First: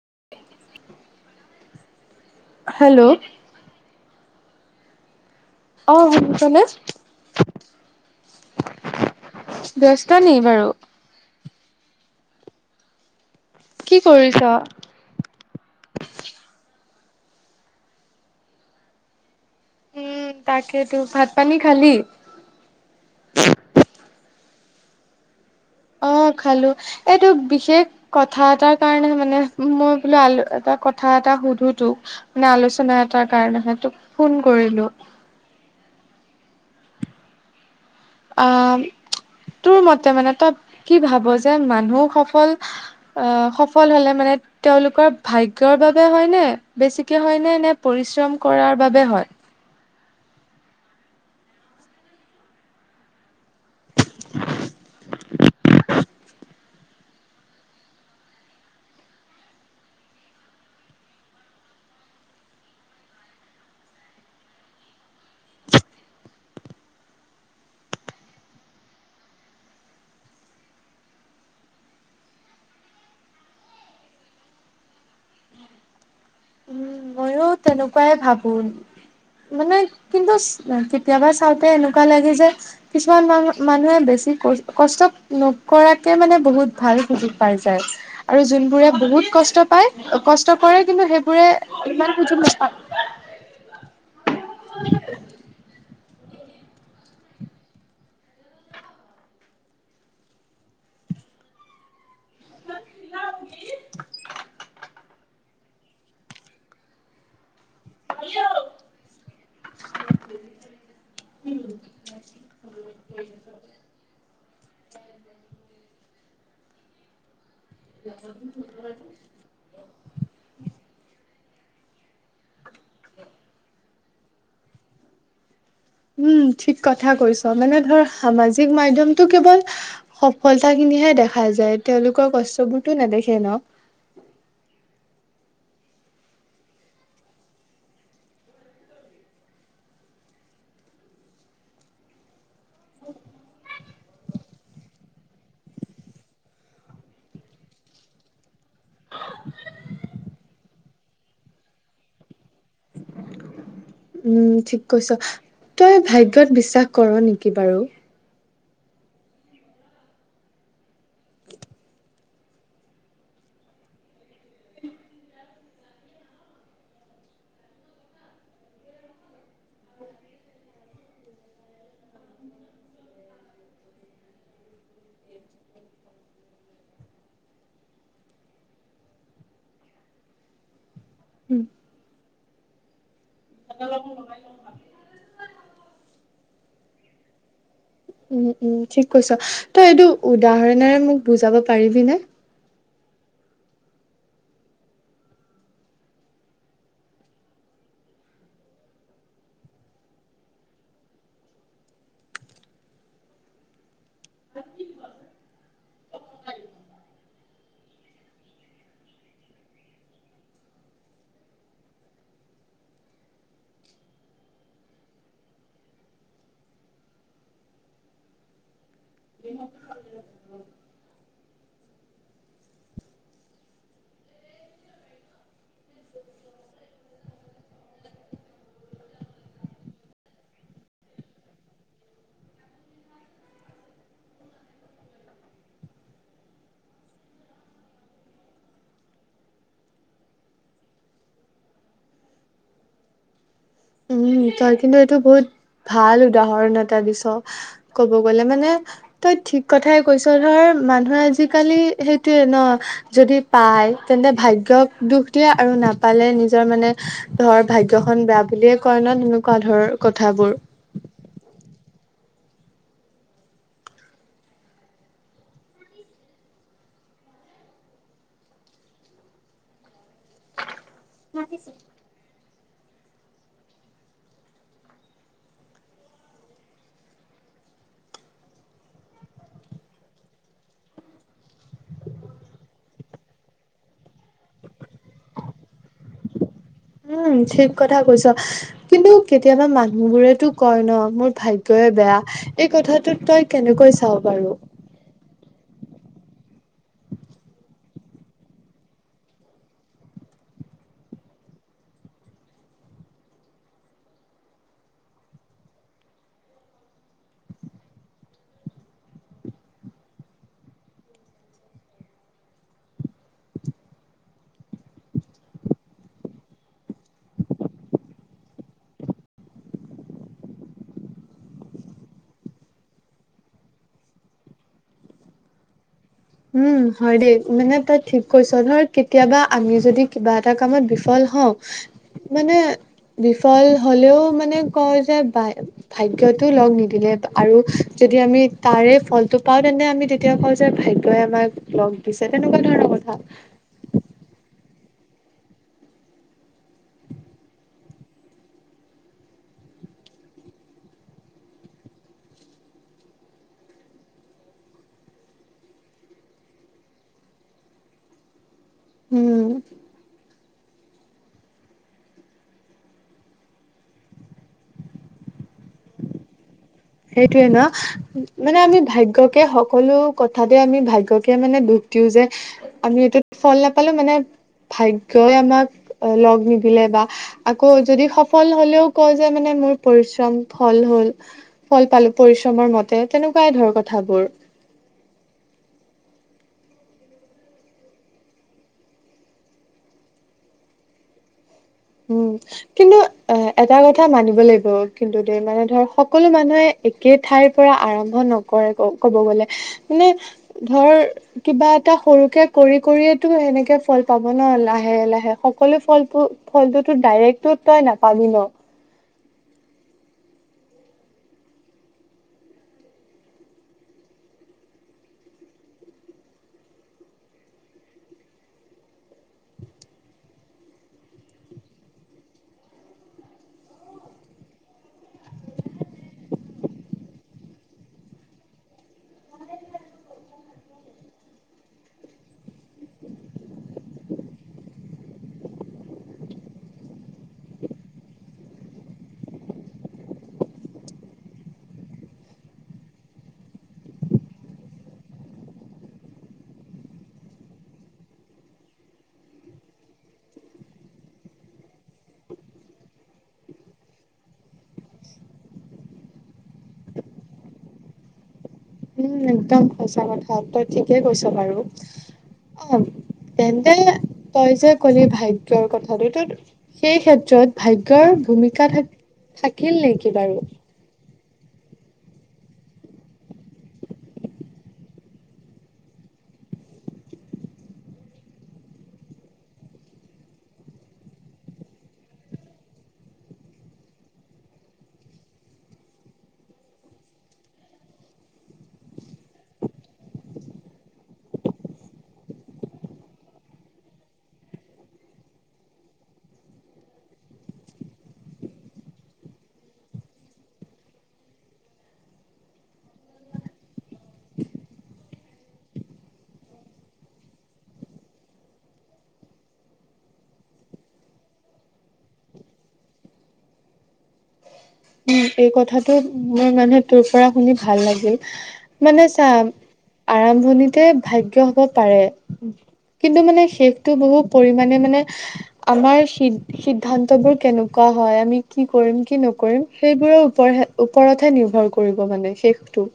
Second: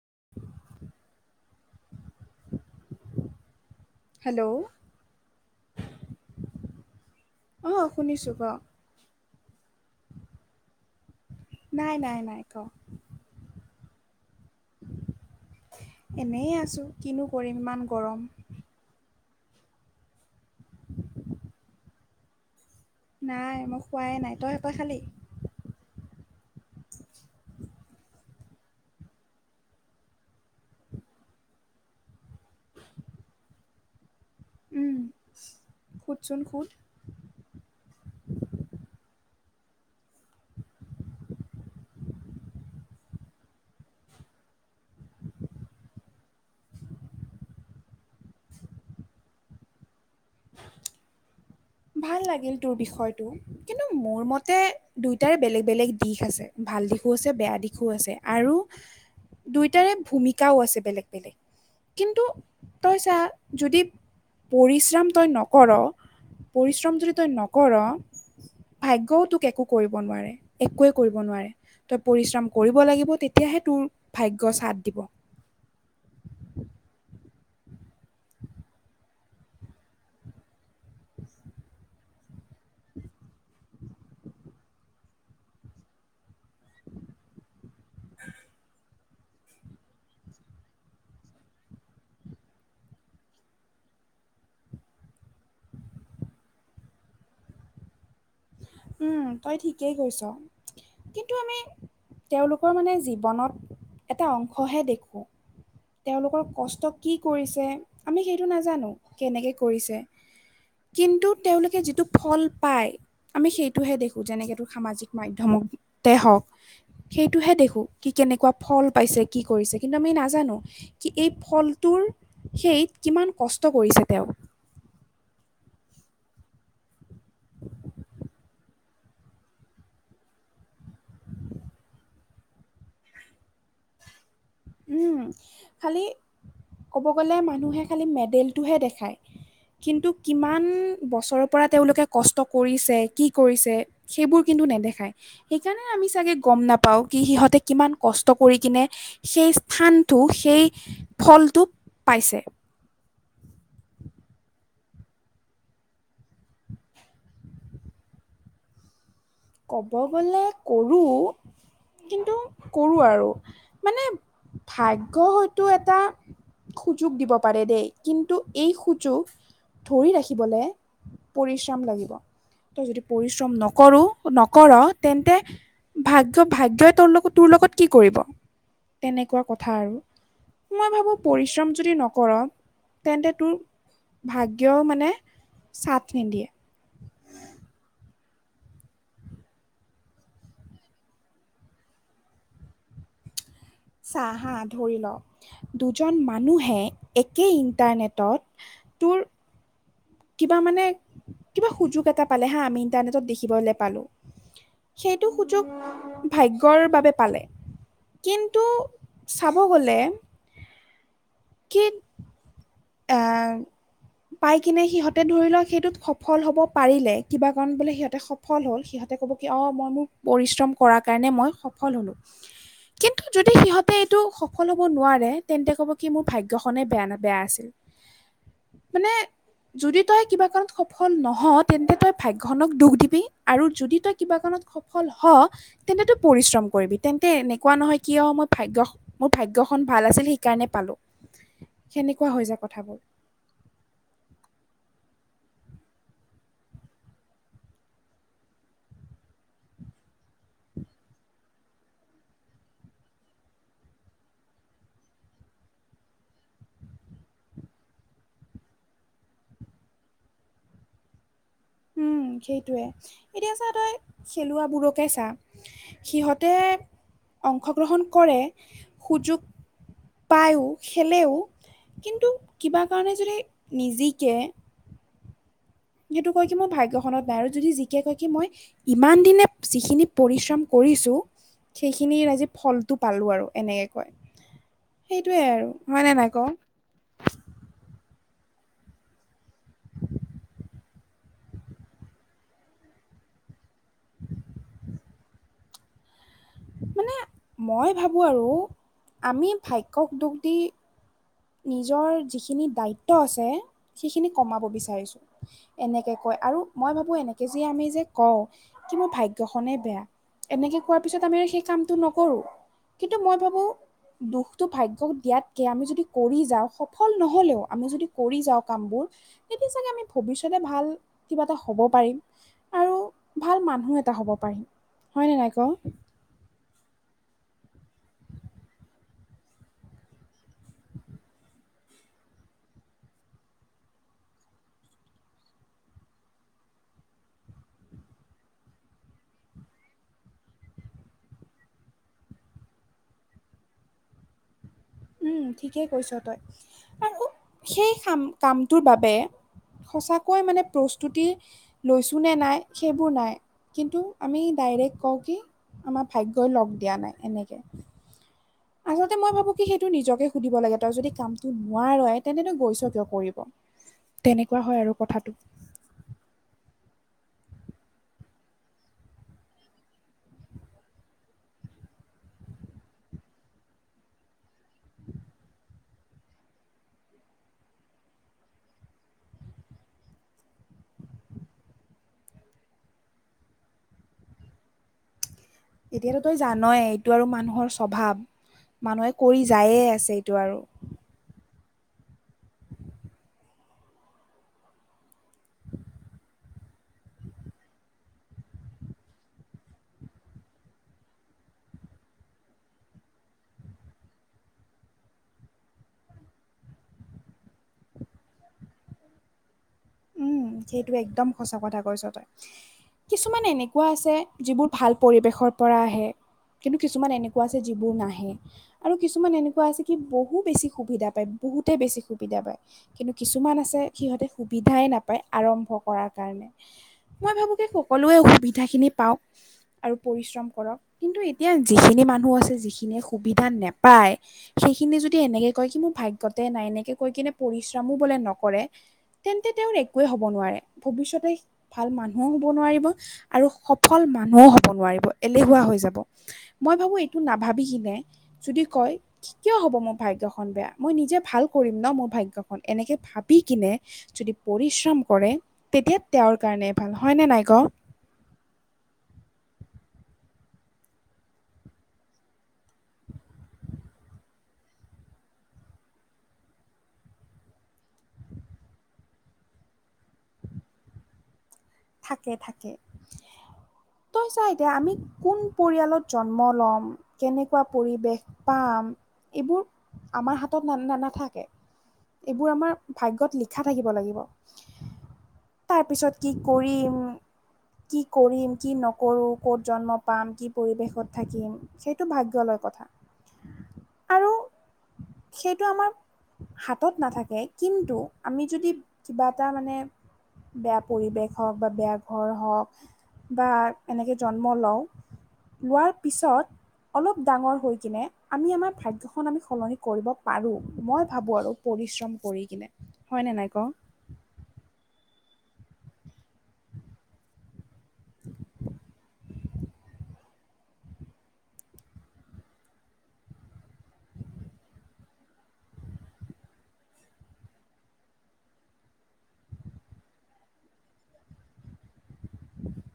[unintelligible] Hello hello অহ শুনিছনে অ শুনিছো ক দহটানি বাৰু নাই নাই নাই ক কি কৰিছ এনে আছোঁ কিনো কৰিম ইমান গৰম। উম তাকেতো ভাত পানী খালি। নাই মই খোৱাই নাই তই একয় খালি অ খালো এইটো বিশেষ কথা এটাৰ কাৰণে মানে মই বোলো আলু এটা কথা থা এটা সুধো তোক মানে আলোচনা এটাৰ কাৰণেহে তোক ফোন কৰিলো। চোন খুত অহ তোৰ মতে মানে তই কি ভাব যে মানুহ সফল অহ সফল হলে মানে তেওঁলোকৰ ভাগ্যৰ বাবে হয় নে বেছিকে হয় নে নে পৰিশ্ৰম কৰাৰ বাবে হয়। ভাল লাগিল তোৰ বিষয়টো কিন্তু মোৰ মতে দুইটাৰ বেলেগ বেলেগ দিশ আছে ভা ভাল দিশো আছে বেয়া দিশো আছে আৰু দুয়টাৰে ভূমিকাও আছে বেলেগ বেলেগ। কিন্তু তই চা যদি পৰিশ্ৰম তই নকৰ পৰিশ্ৰম যদি তই নকৰ ভাগ্যও তোক একো কৰিব নোৱাৰে একোৱে কৰিব নোৱাৰে। তই পৰিশ্ৰম কৰিব লাগিব তেতিয়াহে তোৰ ভাগ্য চাদ দিব। উম মইয়ো তেনেকোৱাই ভাবো মানে কিন্তু কেতিয়াবা চাওঁতে এনেকোৱা লাগে যে কিছুমান মানু মানুহে বেছি কষ্ট নকৰাকে মানে বহুত ভাল সুজোগ পাইছো আৰু যোনবোৰে বহুত কষ্ট পায় কষ্ট কৰে কিন্তু সেইবোৰে ইমান সুযোগ নাপা উম তই ঠিকেই কৈছ কিন্তু আমি তেওঁলোকৰ মানে জীৱনত এটা অংশহে দেখোঁ [unintelligible] তেওঁলোকৰ কষ্ট কি কৰিছে আমি সেইটো নাজানো কেনেকে কৰিছে কিন্তু তেওঁলোকে যিটো ফল পায় আমি সেইটোহে দেখোঁ যেনেকেতো সামাজিক মাধ্যমতে হওক সেইটোহে দেখোঁ কি কে এনেকোৱা ফল পাইছে কি কৰিছে কিন্তু আমি নাজানো কি এই ফলটোৰ সেইত কিমান কষ্ট কৰিছে তেওঁ [unintelligible] উম ঠিক কথা কৈছ মানে ধৰ সামাজিক মাধ্যমটো কেৱল সফলতা খিনিহে দেখা দেখা যায় তেওঁলোকৰ কষ্টবোৰতো নেদেখে ন খালি ক'ব গ'লে মানুহে খালি মেডেলটোহে দেখায় কিন্তু কিমান বছৰৰ পৰা তেওঁলোকে কষ্ট কৰিছে কি কৰিছে সেইবোৰ কি ন্তু নেদেখায় সেইকাৰণে আমি চাগে গম নাপাও কি সিহঁতে কিমান কষ্ট কৰি কিনে সেই স্থানটো সেই ফলটো পাইছে উম ঠিক কৈছ তই ভাগ্যত বিশ্বাস কৰ নেকি বাৰু ক'ব গলে কৰো কিন্তু কৰোঁ আৰু মানে ভাগ্য হয়তো এটা সুযোগ দিব পাৰে দেই কিন্তু এই সুযোগ ধৰি ৰাখিবলে পৰিশ্ৰম লাগিব তই যদি পৰিশ্ৰম নকৰ নকৰা তেন্তে ভাগ্য ভাগ্যই ত লগ তোৰ লগত কি কৰিব তেনেকোৱা কথা আৰু মই ভাবোঁ পৰিশ্ৰম যদি নকৰঁ, তেন্তে তোৰ ভাগ্যও মানে ছাথ নিদিয়ে। [inaudible] উম, ঠিক কৈছ। তই এইটো উদাহৰণেৰে মোক বুজাব পাৰিবিনে? চাহ হা ধৰি ল। দুজন মানুহে একে ইণ্টাৰনেটত তোৰ কিবা মানে কিবা সুযোগ এটা পালে হা, আমি ইন্টাৰনেটত দেখিবলে পালো। সেইটো সুযোগ ভাগ্যৰ বাবে পালে। কিন্তু চাব গ'লে কি এ পাই কিনে সিহঁতে ধৰি লোৱা সেইটোত সফল হব পাৰিলে। কিবা কাৰণ বোলে সিহঁতে সফল হ'ল। সিহঁত তাতে ক'ব কি অঁ মই মোৰ পৰিশ্ৰম কৰাৰ কাৰণে মই সফল হ'লোঁ। কিন্তু যদি সিহঁতে এইটো সফল হ'ব নোৱাৰে, তেন্তে ক'ব কি মোৰ ভাগ্যখনে বেয়া বেয়া আছিল। [inaudible] মানে যদি তই কিবা কাৰণত সফল নহও। তেন্তে তই ভাগ্যখনক দুখ দিবি আৰু যদি তই কিবা কাৰণত সফল হ তেন্ত তই পৰিশ্ৰম কৰিবি। তেন্তে এনেকুৱা নহয় কি হ মই ভাগ্য মোৰ ভাগ্য ভাগ্য খন ভাল আছিল সেইকাৰণে পালোঁ। সেনেকুৱা হৈ যায় কথাবোৰ। উ তই কিন্তু এইটো বহুত ভাল উদাহৰণ এটা দিছ। ক'ব গলে মানে ঠিক কথাই কৈছ। ধৰ মানুহে আজিকালি সেইটোৱে ন যদি পায়, তেন্ত ভাগ্যক দুখ দিয়ে আৰু নাপালে নিজৰ মানে ধৰ ভাগ্য খন বেয়া বুলিয়ে কয় তেনেকুৱা ধৰ কথাবোৰ। উম, সেইটোৱে। এতিয়া চা তই খেলুৱাবোৰকে চা। সিহঁতে অংশগ্ৰহণ কৰে। সুযোগ পায়ো, খেলেও। কিন্তু কিবা কাৰণে যদি নিজিকে সেইটো কয় কি মই ভাগ্যখনত নাই। আৰু যদি জিকে কয় কি মই ইমান দিনে যিখিনি পৰিশ্ৰম কৰ ৰিছো সেইখিনিৰ আজি ফলটো পালো আৰু এনেকে কয়। সেইটোৱে আৰু। হয় নে নাই ক। উম, ঠিক কথা কৈছা। কিন্তু কেতিয়াবা মানুহ বোৰেতো কয় ন মোৰ ভাগ্যই বেয়া এই কথাটোত তই কেনেকৈ চাও বাৰু। মানে মই ভাবোঁ আৰু আমি ভাগ্যক দুখ দি নিজৰ যিখিনি দায়িত্ব আছে, সেইখিনি কমাব বিচাৰিছো। এনেকে কয়। আৰু মই ভাবো এনেকে যে আমি যে কওঁ কি মোৰ ভাগ্যখনেই বেয়া। এনেকে কোৱাৰ পিছত আমি আৰু সেই কামটো নকৰো। কিন্তু মই ভাবো দুখটো ভাগ্যক দিয়াতকে আমি যদি কৰি যাওঁ সফল নহলেও আমি যদি কৰি যাওঁ কামবোৰ তেতিয়া চাগে আমি ভৱিষ্যতে ভাল কিবা এটা হ'ব পাৰিম। আৰু [inaudible] ভাল মানুহ এটা হ'ব পাৰিম। হয়নে নাই ক। উম, হয় দেই। মানে তই ঠিক কৈছ ধৰ কেতিয়াবা আমি যদি কিবা এটা কামত বিফল হও মানে বিফল হলেও মানে কয় যে বাই ভাগ্যটো লগ নিদিলে আৰু যদি আমি তাৰে ফলটো পাওঁ তেন্তে আমি তেতিয়া কওঁ যে ভাগ্য ত আমাক লগ দিছে তেনেকুৱা ধৰণৰ কথা। উম, ঠিকেই কৈছ তই আৰু সেই খাম কামটোৰ বাবে সঁচাকৈ মানে প্ৰস্তুতি লৈছোঁ নে নাই সেইবোৰ নাই। কিন্তু আমি ডাইৰেক্ট কওঁ কি আমাৰ ভাগ্যই লগ দিয়া নাই এনেকে। আচলতে মই উম ভাবো কি সেইটো নিজকে সুধিব লাগে। তই যদি কামটো নোৱাৰৱে তেন্ত তই গৈছ কিয় কৰিব? তেনেকুৱা হয় আৰু কথাটো। [inaudible] সেইটোয়ে ন'মানে আমি ভাগ্যকে সকলো কথাতে আমি ভাগ্যকে মানে দুখ দিও যে আমি এইটোত ফল নাপালো মানে ভাগ্যই আমাক লগ নিদিলে বা আকৌ যদি সফল হলেও কয় যে মানে মোৰ পৰিশ্ৰম ফল হ'ল ফল পালো পৰিশ্ৰমৰ মতে তেনেকুৱাই ধৰ কথাবোৰ। এতিয়াতো তই জানয়ে এইটো আৰু মানুহৰ স্বভাৱ। মানুহে কৰি যায়ে আছে এইটো আৰু উম, কিন্তু এ -এটা কথা মানিব লাগিব কিন্তু দে মানে ধৰ সকলো মানুহে একে ঠাইৰ পৰা আৰম্ভ নকৰে ক ক'ব গলে নে ধৰ কিবা এটা সৰুকে কৰি কৰিয়েটো সেনেকে ফল পাব ন' লাহে -লাহে সকলো ফল পো ফলটোতো ডাইৰেক্টটো তই নাপাবি ন', উম, সেইটো একদম সঁচা কথা কৈছ তই কিছুমান এনেকুৱা আছে যিবোৰ ভাল পৰিৱেশৰ পৰা আহে কিন্তু, কিছুমান এনেকুৱা আছে যিবোৰ নাহে আৰু কিছুমান এনেকুৱা আছে কি বহু বেছি সুবিধা পায় বহুতেই বেছি সুবিধা পায় কিন্তু কিছুমান আছে সিহঁতে সু সুবিধাই নাপায় আৰম্ভ কৰাৰ কাৰণে মই ভাবো কি সকলোৱে সুবিধাখিনি পাও আৰু পৰিশ্ৰম কৰক কিন্তু এতিয়া যিখিনি মানুহ আছে যিখিনিয়ে সুবিধা নাপায় হে সেইখিনি যদি এনেকে কয় কি মোৰ ভাগ্যতে নাই এনেকে কৈ কিনে পৰিশ্ৰামো বোলে নকৰে তেন্তে তেওঁৰ একোৱে হব নোৱাৰে ভৱিষ্যতে ভাল মানুহও হব নোৱাৰিব আৰু সফল মানুহো হ'ব নোৱাৰিব এলেহুৱা হৈ যাব মই ভাবোঁ এইটো নাভাবি কিনে যদি কয় কিয় হ'ব মোৰ ভাগ্য খন বেয়া মই নিজে ভাল কৰিম ন মোৰ ভাগ্য খন এনেকে ভাবি কিনে, যদি পৰিশ্ৰম কৰে তেতিয়া তেওঁৰ কাৰণে ভাল হয়নে নাই ক উম একদম সঁচা কথা তই ঠিকেই কৈছ বাৰু অ তেন্তে তই যে কলি ভাগ্যৰ কথাটো ত সেই ক্ষেত্ৰত ভাগ্যৰ ভূমিকা থা থাকিল নেকি বাৰু থাকে থাকে তই চা এতিয়া আমি কোন পৰিয়ালত জন্ম লম কেনেকুৱা পৰিৱেশ পাম এইবোৰ আমাৰ হাতত নানা নানা থাকে এইবোৰ আমাৰ ভাগ্যত লিখা থাকিব লাগিব তাৰপিছত কি পৰিম কি কৰিম কি নকৰো ক'ত জন্ম পাম কি পৰিৱেশত থাকিম সেইটো ভাগ্য লাগ লৈ কথা [inaudible] আৰু সেইটো আমাৰ হাতত নাথাকে কিন্তু আমি যদি কিবা এটা মানে বেয়া পৰিৱেশ হওক বা বেয়া ঘৰ হওক বা এনেকৈ জন্ম লওঁ লোৱাৰ পিছত অলপ ডাঙৰ হৈ কিনে আমি আমাৰ ভাগ্যখন আমি সলনি কৰিব পাৰো মই ভাবো আৰু পৰিশ্ৰম কৰি কিনে হয়নে নাই ক [unintelligible] এই কথাটো মোৰ মানে তোৰ পৰা শুনি ভাল লাগিল মানে চা আৰম্ভণিতে ভাগ্য হব পাৰে কিন্তু মানে শেষটো বহু পৰিমণে মানে আমাৰ সি সিদ্ধান্ত বোৰ কেনেকুৱা, অ হয় আমি কি কৰিম কি নকৰিম সেইবোৰৰ ওপৰতে ওপৰতহে নিৰ্ভৰ কৰিব মানে শেষটো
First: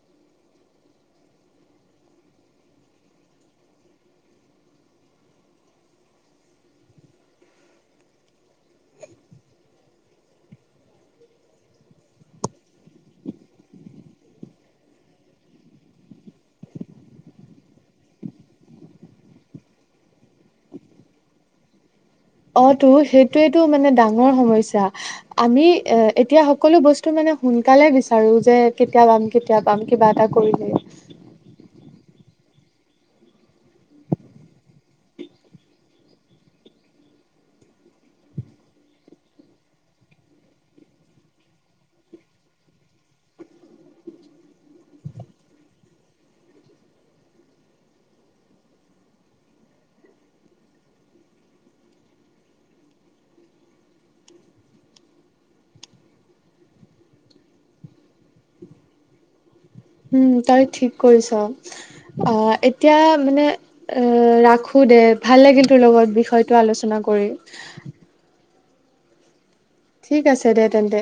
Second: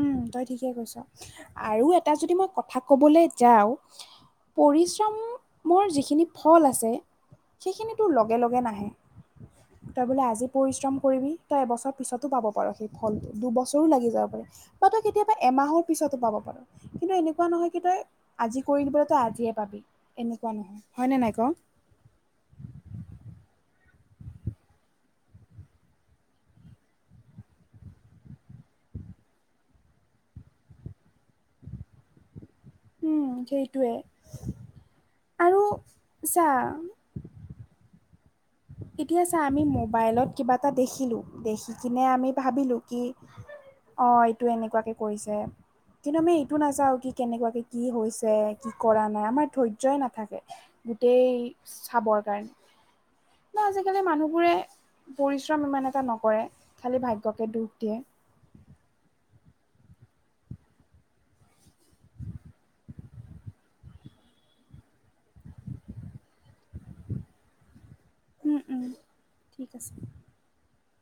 উম তই ঠিকে কৈছ আৰু এটা যদি মই কথা কবলৈ যাও পৰিশ্ৰমৰ যিখিনি ফল আছে সেইখিনিতো লগে লগে নাহে। তই বোলে আজি পৰিশ্ৰম কৰিবি তই এবছৰ পিছতো পাব পাৰ সেই ফলটো দুবছৰো লাগি যাব পাৰে। বা তই কেতিয়াবা এমাহৰ পিছতো পাব পাৰ কিন্তু এনেকুৱা নহয় কি তই আজি কৰি নিবলৈ তই আজিয়ে পাবি এনেকুৱা নহয় হয়নে নাই ক [unintelligible] অঁ তো সেইটোয়েটো মানে ডাঙৰ সমস্যা আমি এ এতিয়া সকলো বস্তু মানে সোনকালে বিচাৰো যে কেতিয়া পাম কেতিয়া পাম কিবা এটা কৰিলে উম সেইটোৱে। আৰু চাঁ এতিয়া চা আমি মোবাইলত কিবা এটা দেখিলোঁ দেখ কিনে আমি ভাবিলোঁ কি। অঁ এইটো এনেকুৱাকে কৰিছে। কিন্তু আমি এইটো নাচাও কি কেনেকুৱাকে কি হৈছে কি কৰা নাই আমাৰ ধৈৰ্য্যই নাথাকে। গোটেই চাবৰ কাৰণে বা আজিকালি মানুহবোৰে। পৰিশ্ৰম ইমান এটা নকৰে খালী ভাগ্যকে দুখ দিয়ে। [inaudible] উম তই ঠিক কৰিছ অঁ এতিয়া মানে অ ৰাখুৰ দে ভাল লাগিল তোৰ লগত বিষয়টো আলোচনা কৰি। উম উম ঠিক আছে ঠিক আছে দে তেন্তে।